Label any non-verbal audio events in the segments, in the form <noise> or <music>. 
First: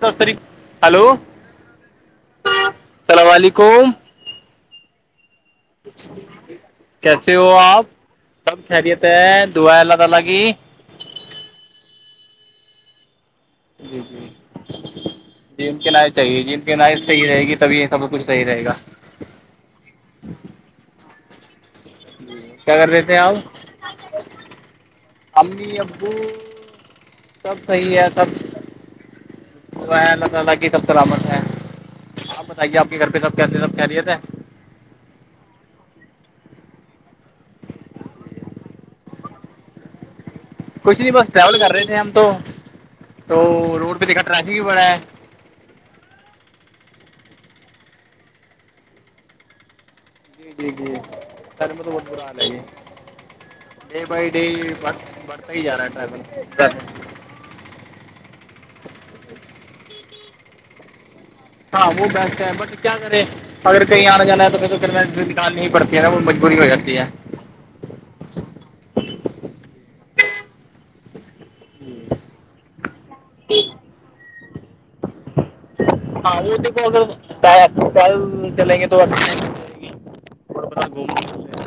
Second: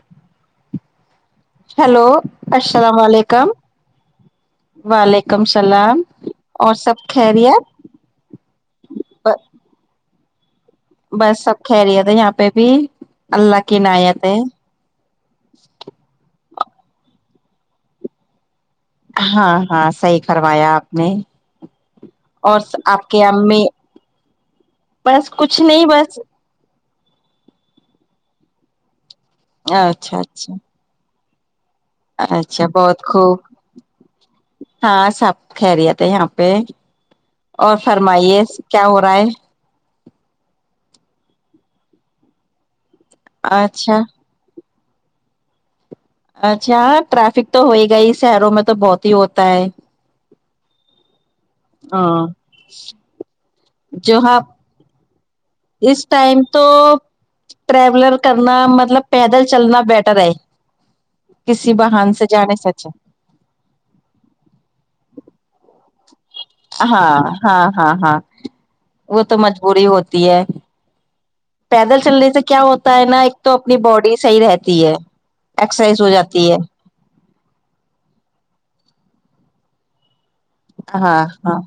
دفتری hello hello السلام علیکم وعلیکم السلام اور سب کیسے ہو خیریت آپ سب خیریت ہے دعا ہے اللہ تعالی کی بس سب خریت ہے یہاں پہ بھی اللہ کی عنایت ہے جینس کے نائ چاہیے جینس کے نائ صحیح رہے گی تبھی یہ سب کچھ صحیح رہے گا ہاں ہاں صحیح فرمایا آپ نے اور کیا کر رہے آپ تھے کے امی بس کچھ امی نہیں ابو بس سب صحیح ہے اچھا اللہ تعالی کی اچھا طرف سلامت ہے آپ اچھا بتائیے آپ کے بہت گھر پہ سب خوب کیاتے سب کییرییت ہے ہاں سب کہہری تھ یہاں پہ اور فرمائیے کیا ہو رہا ہے کچھ نہیں بس ٹریول کر رہے تھے ہم تو تو اچھا روڈ پہ دیکھا ٹریفک بھی بڑا ہے اچھااں ٹریفک تو ہو ہی گ ہی شہروں میں تو بہت ہی ہوتا ہے <unintelligible> جی ہاں جی ڈے جو بائی ڈے آپ بڑھتا ہی جا رہا ہے ٹریفک ٹرولر کرنا مطلب پیدل چلنا بیٹر ہے کسی ہاں وہ بہان سے بیسٹ ہے جانے سے بٹ اچھا کیا کرے اگر کہیں آنا جانا ہے تو پھر تو گاڑی نکالنی پڑتی ہے نا مجبوری ہو جاتی ہے ہاں ہاں ہاں ہاں وہ تو مجبوری ہوتی ہے پیدل چلنے سے کیا ہوتا ہے نا ایک تو اپنی باڈی صحیح رہتی ہے اکسرسائز ہو جاتی ہے کل چلیں گے تو اکسرسایز ہوجائے گی ہاں ہاں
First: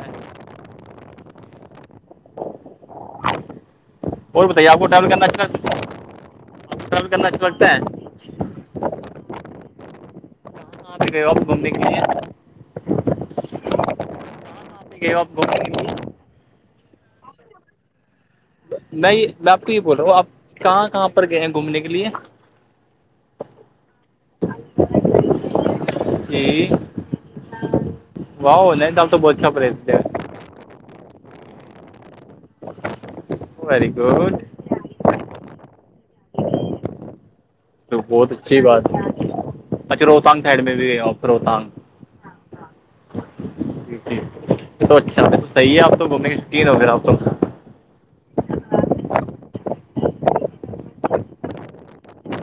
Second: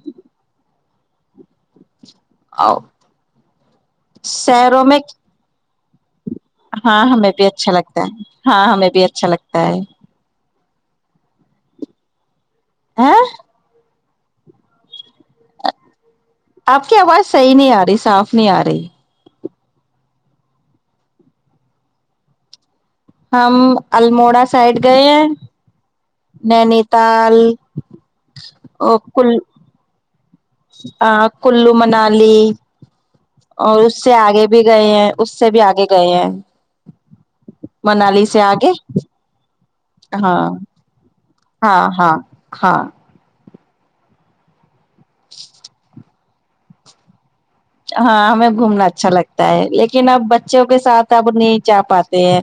او اور بتائیے شہروں میں <unintelligible> آپ کو ہاں ٹریول کرنا ہمیں بھی اچھا لگتا ہے ہاں ہمیں بھی اچھا لگتا ہے ہاںپ بند کہاں پے گیے ہو ہاں آپ بمبئی تو نہیں ہے آپ کی آواز صحیح نہیں آ رہی صاف نہیں آ رہی نہیں میں آپ کو یہ بول رہا ہوں آپ کہاں کہاں پر گئے ہیں گھومنے کے لیے ہم الموڑا سائڈ گئے ہیں جی نینی تال اور کل پریت ہے آ کلو منالی اور ویری اس سے گڈ آگے بھی گئے ہیں اس سے بھی آگے گئے ہیں تو منالی بہت سے اچھی آگے بات ہے اچھا روہتانگ ہاں سائڈ میں بھی گئے آپ روہتانگ ہاں ہاں ہاں جی جی یہ تو اچھا تو صحیح ہے آپ تو گھومنے کے شوقین ہو پھر آپ تو ہاں ہمیں گھومنا اچھا لگتا ہے لیکن اب بچوں کے ساتھ اب نہیں جا پاتے ہیں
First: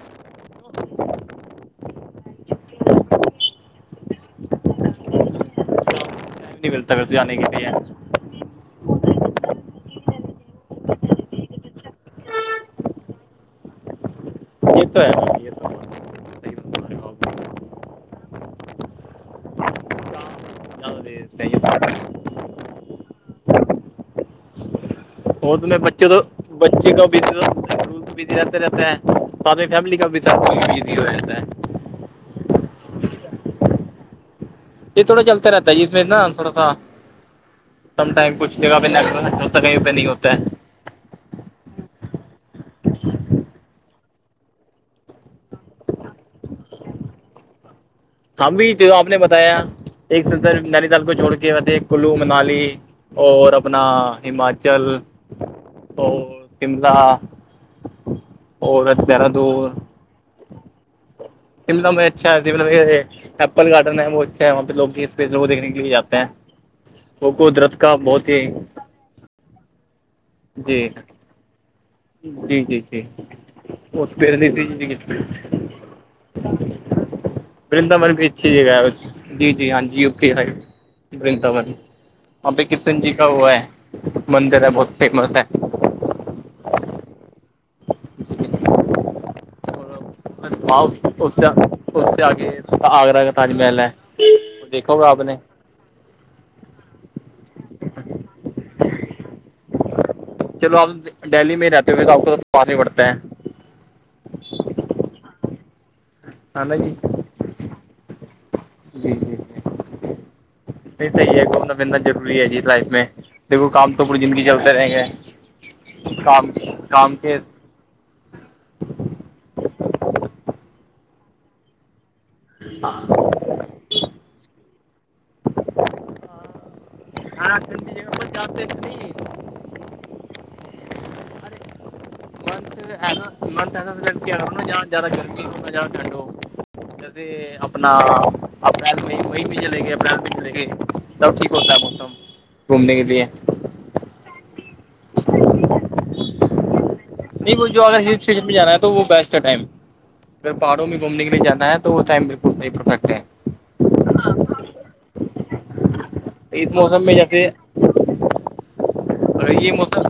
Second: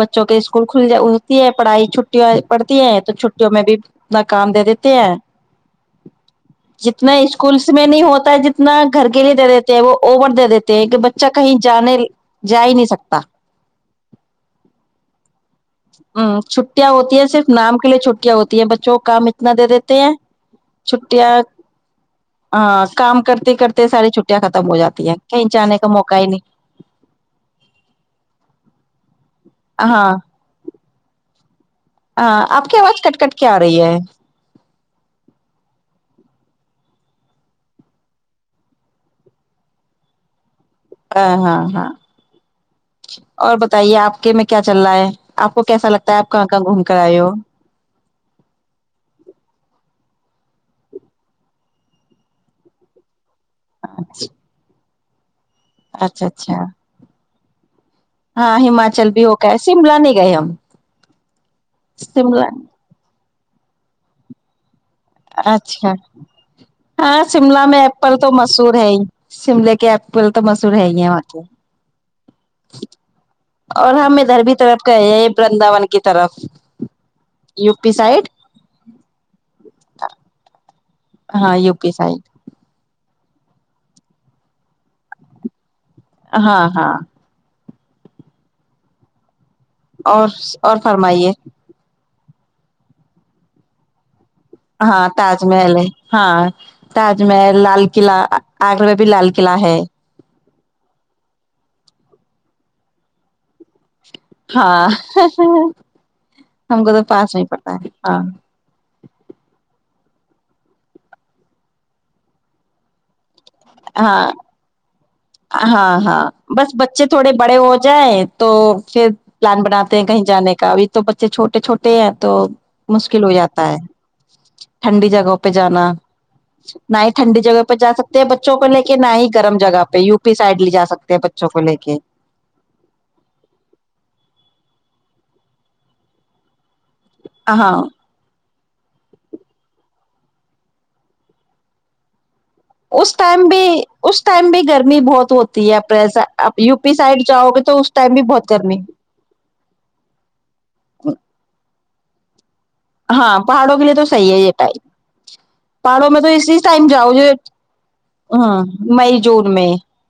بچوں کے اسکول کھل ہوتی ہے پڑھائی چھٹییاں پڑتی ہے تو چھٹیوں میں بھی ناکام دے دیتے ہیں <inaudible> پھر تو جتنا جانے کے لیے اسکولس میں نہیں ہوتا ہے جتنا اتنا گھر کے لیے دے دیتے ہیں وہ اور دے دیتے ہیں کہ بچہ کہیں جانے جا ہی نہیں سکتا یہ تو ہے یہ تو ہے چھٹیاں صحیح ہوتی ہیں صرف نام کے لیے چھٹیاں ہوتی ہیں بچوں کو کام اتنا دے دیتے ہیں چھٹیاں صحیح بات ہے ہاں کام کرتے کرتے ساری چھٹیاں ختم ہو جاتی ہیں کہیں اور جانے تمہیں کا بچے موقع تو ہی نہیں بچے کا بھی بزی رہتے رہتے ہیں تو فیملی کا ہاں بھی ساتھ بزی ہو جاتا ہے آپ کی آواز کٹ کٹ کیا آ رہی ہے یہ تھوڑا چلتا رہتا ہے اس میں نا تھوڑا سا کم ٹائم کچھ جگہ پہ لا ہوتا کہیں پہ نہیں ہوتا ہے ہاں ہاں ہاں اور بتائیے آپ کے میں کیا چل رہا ہے آپ کو کیسا لگتا ہے آپ کہاں کہاں گھوم کر آئے ہو ہم بھی آپ نے بتایا ایک سنسر نینی تال کو چھوڑ کے تھے کلو منالی اور اپنا ہماچل اور اچھا اچھا شملہ ہاں اور ہماچل بھی ہو گ ہے دہرادون شملہ نہیں گئے ہم شملہ میں اچھا ہے شملہ میں ایپل گارڈن ہے وہ اچھا ہے وہاں پہ لوگ بھی اسپیشل دیکھنے کے لیے اچھا جاتے ہیں ہاں وہ شملہ قدرت میں کا ایپل بہت تو ہی مشہور ہے ہی شملے کے ایپل تو مشہور ہے جی ہی ہے وہاں پے جی جی جی اور وہ ہم ادھر اسپیشلی بھی سی طرف کہے ہیں برندان کی طرف یو پی سائڈ ٹھیک ہے جی جی ہاں جی یو پی ہے ڈنن ہاں یو پی سائڈ وہاں پہ کشن جی کا ہوا ہے مندر ہے بہت فیمس ہے ہاں ہاں <unintelligible> اور اور فرمائیے اس سے آگے آگرہ کا تاج محل ہے دیکھو ہاں گا آپ نے تاج محل ہے ہاں تاج محل لال قلعہ آگرہ میں بھی لال قلع ہے چلو آپ دہلی میں رہتے ہوئے تو آپ کو تو ساد نہیں پڑتا ہے ہاں ہے نا ہم کو جی تو پاس نہیں پڑتا ہے ہاں جی جی جی صحی ہے گھومنا پھرنا ضروری ہے جی لائف میں دیکھو کام تو پوری ہاں زندگی چلتے رہیں گے ہاں ہاں کام بس بچے کام تھوڑے کے بڑے ہو جائیں تو پھر پلان بناتے ہیں کہیں جانے کا اھی تو بچے چھوٹے چھوٹے ہیں تو مشکل ہو جاتا ہے ٹھنڈی جگہوں پہ جانا نہ ہی ٹھنڈی ہاں جگہ پہ جا ٹھنڈی سکتے پر ہیں بچوں جاتے کو لے کے نہ نہیں، ہی گرم جگہ پہ بھی سائڈ لے ج سکتے ہیں بچوں کو ارے لے کے منتھ ہے نا منتھسا لڑکیا یا زیادہ گرمی ہو یا ٹھنڈ ہو جس ہاں اپنا اپریل میں مئی میں چلے گی اپریل میں چلیں گئے تب ٹھیک ہوتا ہے موسم گھومنے کے اس لیے ٹائم بھی اس ٹائم بھی گرمی بہت ہوتی ہے اپریز آپ یو پی سائڈ جاؤ نہیں گے وہ تو جو اس اگر ٹائم ہل بھی بہت اسٹیشن پہ جانا ہے کرنی تو بیسٹ ٹائم اگر پاڑوں میں گھوم کے لیے جانا تو ٹم بالکل پرفٹ ہاں پہاڑوں کے لیے تو صحی ہے یہ ٹائم پہاڑوں میں تو اسی اس ٹائم موسم جاؤ میں جو جیسے ہاں جون اگر میں یہ موسم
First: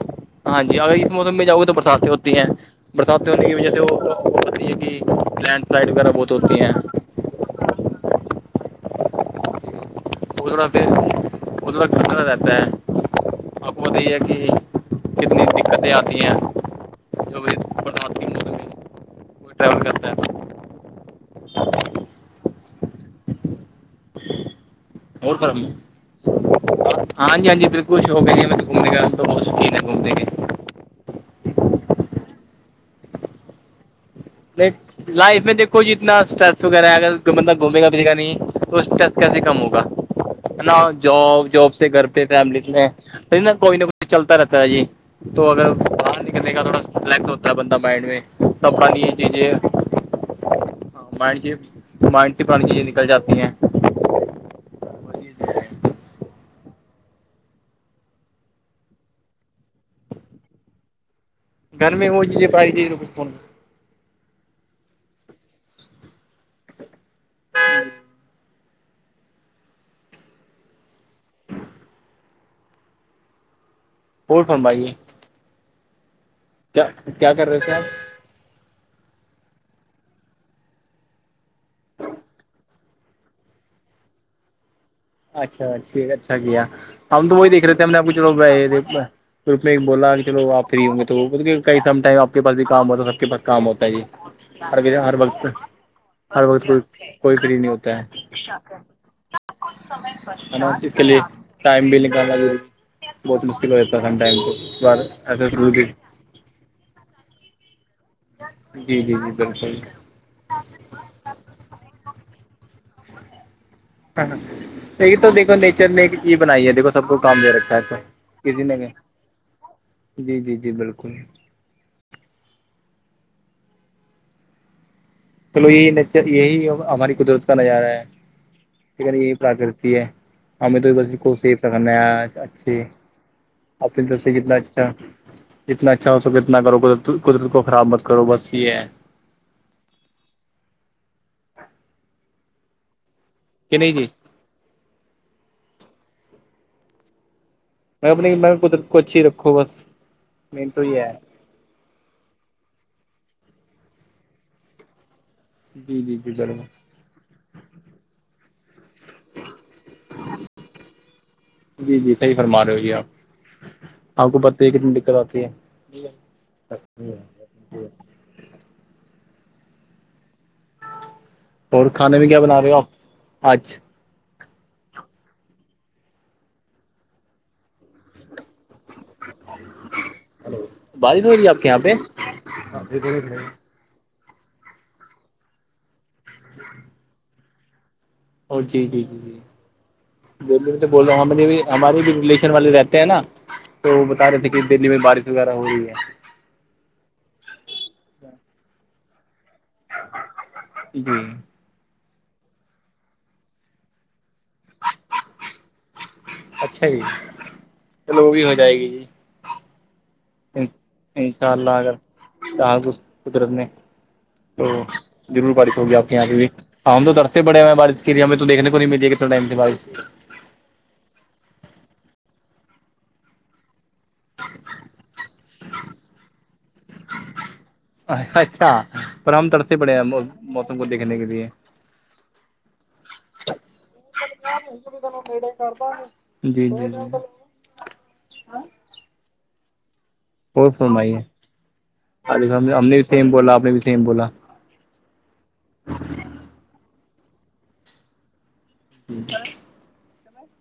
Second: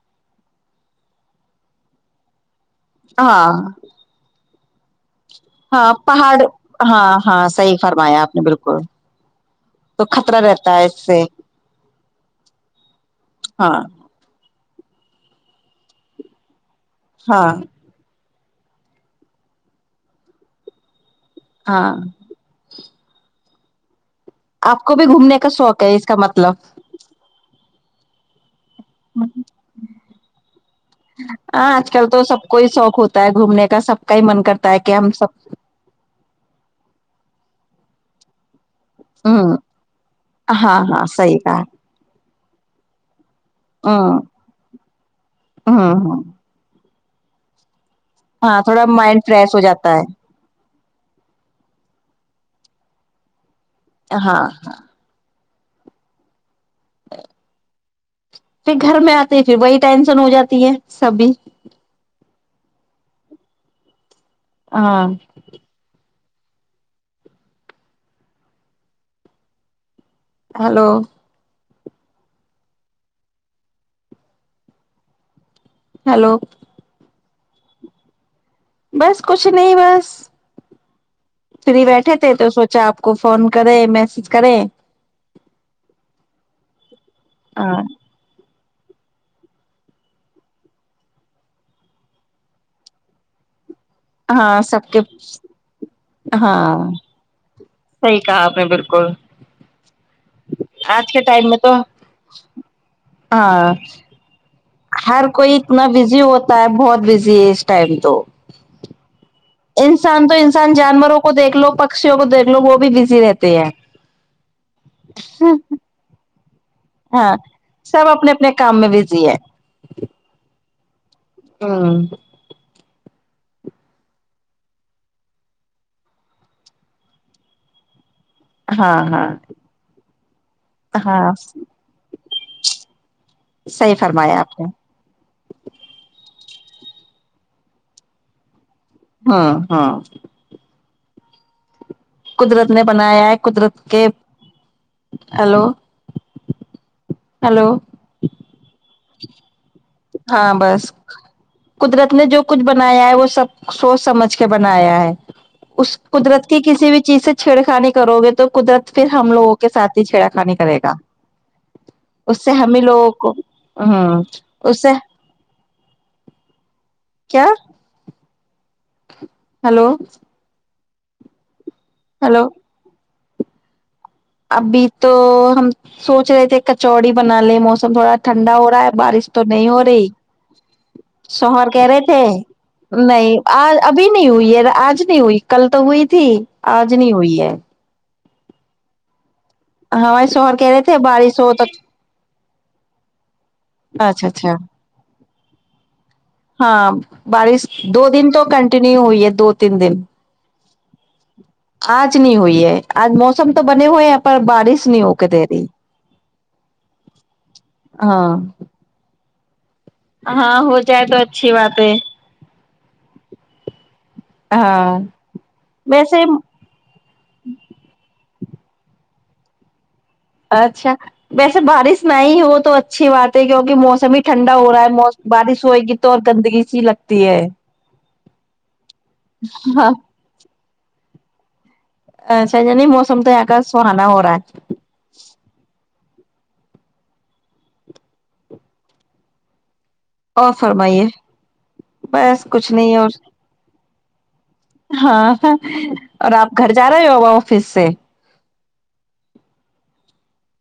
ہاں جی اگر اس موسم میں جاؤ گے تو برساتیں ہوتی ہیں برسات ہونے ہاں کی وجہ سے وہ آتی ہے کہ لینڈ سلائڈ ہاں وغیرہ بہت پہاڑ ہوتی ہیں ہاں ہاں صحیح فرمایا آپ نے بالکل تو خطرہ ا تھوڑا رہتا ہے پھر اس سے ا تھوڑا کندا رہتا ہے آپ ہاں کو بت یہ ہے کہ کتنی دقتیں آتی ہیں جو ہاں برسات کے موسم میں کوئی ٹریول کرتا ہے تو ہاں آ کو بھی گ اور ھنے کا فرم شوق ہے اس کا مطلب ہاں جی ہاںی بالکل ش ہو گ میں گومنے گ تو بہت شوکین ہے گھومنے کے ہاں آج کل تو سب کو ہی شوق ہوتا ہے گھومنے کا سب کا ہی من کرتا ہے کہ ہم سب کچھ اتنا اسٹریس وغیرہ ہے اگر مطلب گھومے گ بھیھےا نہیں تو اس ٹس کیسے ہوں کم ہوگا ہے نا ہاں ہاں صحیح جاب کہا جاب سے گھر پہ فیملی میں ن کوئی نہ کوئی ہوں چلتا رہتا ہے جی تو اگر ہوں ہوں باہر نے کا تھوڑا رییکس ہوتا ہے بندہ مائنڈ میں ہاں تھوڑا مائنڈ فریش ہو جاتا ہے ہاں مائنڈ مائنڈ سے پرانی چیزیں نکل جاتی ہیں ہاں ہاں ج <unintelligible> پھر گھر میں آتے پھر وہی ٹینشن ہو جاتی ہے سبھی گھر میں ہوجیے پڑائی دی کچھ ف ہاں ہاں ہلو پٹ ممبائی ہے ہیلو کیا کیا کر رہے تھے آپ بس کچھ نہیں بس فری بیٹھے تھے تو سوچا آپ کو فون کرے میسج کرے اچھاھ اچھا کیا ہم تو وہی دیکھ رہے ہاں ہم نے آب کو چلو گروپ میں ایک بولا کہ چلو آپ فری ہوں گے تو وہ بول کے کہئی سم ٹائم آ کے پاس بھی کام ہوتا تو سب کے پس کام ہوتا ہے جی ہاں ہر سب کے ہر وقت ہر ہاں وقت کو کوئی فری نہیں ہوتی صحیح کہا آپ نے بالکل نا اس کے آج لیے میں تو ٹائم بھی نکالنا بہت مشکل ہاں ہو جاتا ہے س تھینک یو ہر کوئی اتنا بزی ہوتا ہے بہت بزی ہے اس ٹائم تو جی جی جی بالکل انسان تو انسان جانوروں کو دیکھ لو پکشیوں کو دیکھ لو وہ بھی بزی رہتے ہیں ہاں یہ تو دیکھو نیچر نے ایک یہ بنائی ہے دیکھو سب کو ہاں کام دے رکھا ہے تو سب اپنے اپنے کسی نے کام کہ میں بزی ہے جی جی جی بالکل ہاں چلو یہی نچ یہی ہماری قدرت کا نظارہ ہے ہاں یک ہاں یہی پراکرتی ہے ہمیں تو بس ہاں کو سیف سنا ہے اچھی آل صحیح تو سے فرمایا کتنا آپ نے اچھا اتنا اچھا ہو سک اتنا کرو قدرت کو خراب مت کرو بس یہ ہے ہاں ہاں قدرت نے بنایا ہے کہ قدرت نہیں جی کے ہیلو ہلو میں اپنی میں قدرت کو اچھی رکھو بس ہاں مین بس تو یہ ہے قدرت نے جو کچھ بنایا ہے وہ سب سوچ سمجھ کے بنایا ہے اس جی جی جی قدرت کی ضرور کسی بھی چیز سے چھیڑا خانی کرو گے تو قدرت پھر ہم لوگوں کے ساتھ ہی چھیڑا خانی کرے گا جی جی صحیح اس سے فرما رہے ہو ہمیں جی آپ لوگوں کو آپ کو ہ پتہ کتنی دقت آتی ہے کیا ہلو اور کھانا بھی کیا ہلو بنا رہے ہو آپ آجھ ابھی تو ہم سوچ رہے تھے کچوڑی بنا لے موسم تھوڑا ٹھنڈا ہو رہا ہے بارش تو نہیں ہو رہی بارش ہو رہی ہے آپ سوہر کے یہاں کہہ پہ رہے تھے نہیں آ ابھی نہیں ہوئی ہے آج نہیں ہوئی کل تو ہوئی تھی آج نہیں ہوئی ہے اور جی جی جی جی ہمارے شوہر دلی کہہ میں رہے تو تھے بول رہو ہم بارش ہو تو ہمارے بھی ریلیشن والے رہتے ہیں نا تو وہ بتا اچھا رہے تھے اچھا کہ دلی میں بارش وغیرہ ہو رہی ہے ہاں بارش دو دن تو کنٹینیو ہوئی ہے دو تین دن جی آج نہیں ہوئی ہے آج موسم تو بنے ہوئے ہیں پر بارش نہیں ہو کے دے رہی اچھا جی چلو وہ ہاں بھی ہو جائے گی جی ہاں ہو جائے تو ان شاء اچھی اللہ بات ہے اگر چاہ تو قدرت نے تو ہاں ضرور بارش ہوگی آپ کے ویسے یہاں پہ بھی ہاں ہم تو درتے پڑے ہیں بارش کے لیے ہمیں تو دیکنے کو نہیں ملیے کہتناٹائم سے بارش اچھا ویسے بارش نہ ہو تو اچھی بات ہے کیونکہ موسم ہی ٹھنڈا ہو رہا ہے بارش ہوئے گی تو اور گندگی سی لگتی ہے اچھا پر ہم ترتے ہاں پڑے ہیں موسم کو دیکھنے کے لیے ا س جنی موسم تو گ سہانا ہو رہا ہے <unintelligible> جی جی ج اور فم آئی ہے بس عالف کچھ نے ہم نہیں نے بھی اور سیم بولا آپ نے بھی سیم بولا ہاں اور آپ گھر جا رہے ہوا آفس سے ہ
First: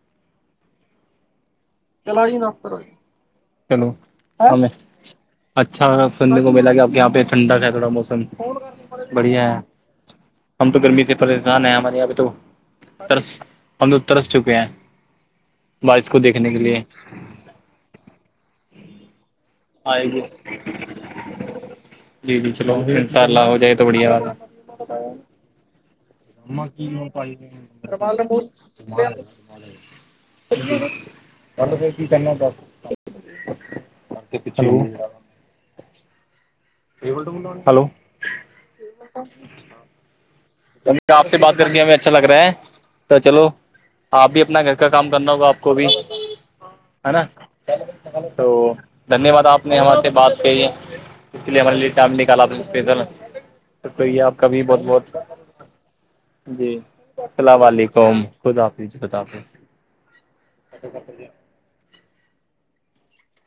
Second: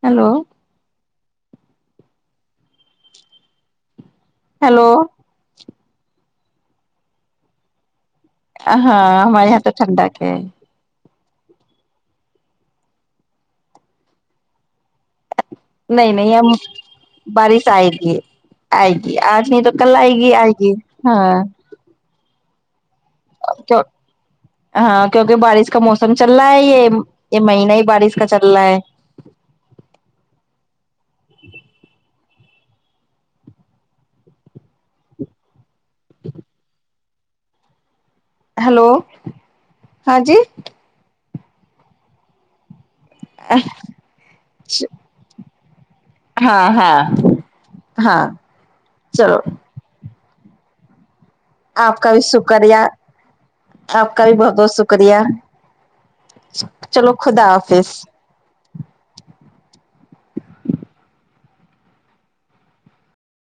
ہیلو چل نو چلوچ ہیلو اچھا سننے کو ملا گ اب یہ پہ ٹھڈا ہے تھڑا موسم ہاں ہمارے بڑھیا ہے یہاں تو ٹھنڈا کیا ہے ہم تو گرمی سے پریشان ہیں ہمارےاںبھی تو ترس ہمند ترس چکے ہیں بارش نہیں کو نہیں دیکھنے ہم کے لیے بارش آئے گی آئے گی آج نہیں تو گل آئے گی گ آگ ہاں جی جی چلو ان شاء اللہ ہو جائے کیوں تو بڑھیا بات ہے ہاں کیونکہ بارش کا موسم چل رہا ہے یہ یہ مہینہ ہی بارش کا چل رہا ہے بل پ کی کیانا تھا پ چلو ہوا <unintelligible> <inaudible> ہلو ہیلو ہاں جی آپ سے بات کر کے ہمیں اچھا لگ رہا ہے تو چلو آپ بھی اپنا گھر کا کام کرنا ہوگا آپ کو بھی ہاں ہاں ہے نا ہاں تو دھنیہ چلو واد آپ نے ہماں سے بات کہی ہے اس کے لیے ہمارے آپ کا ٹائم بھی نکالا تھا شکریہ اسپیشلب تو یہ آپ کا بھی بہت بہت جی چلو خدا السلام حافظ علیکم خدا حافظ خدا حافظ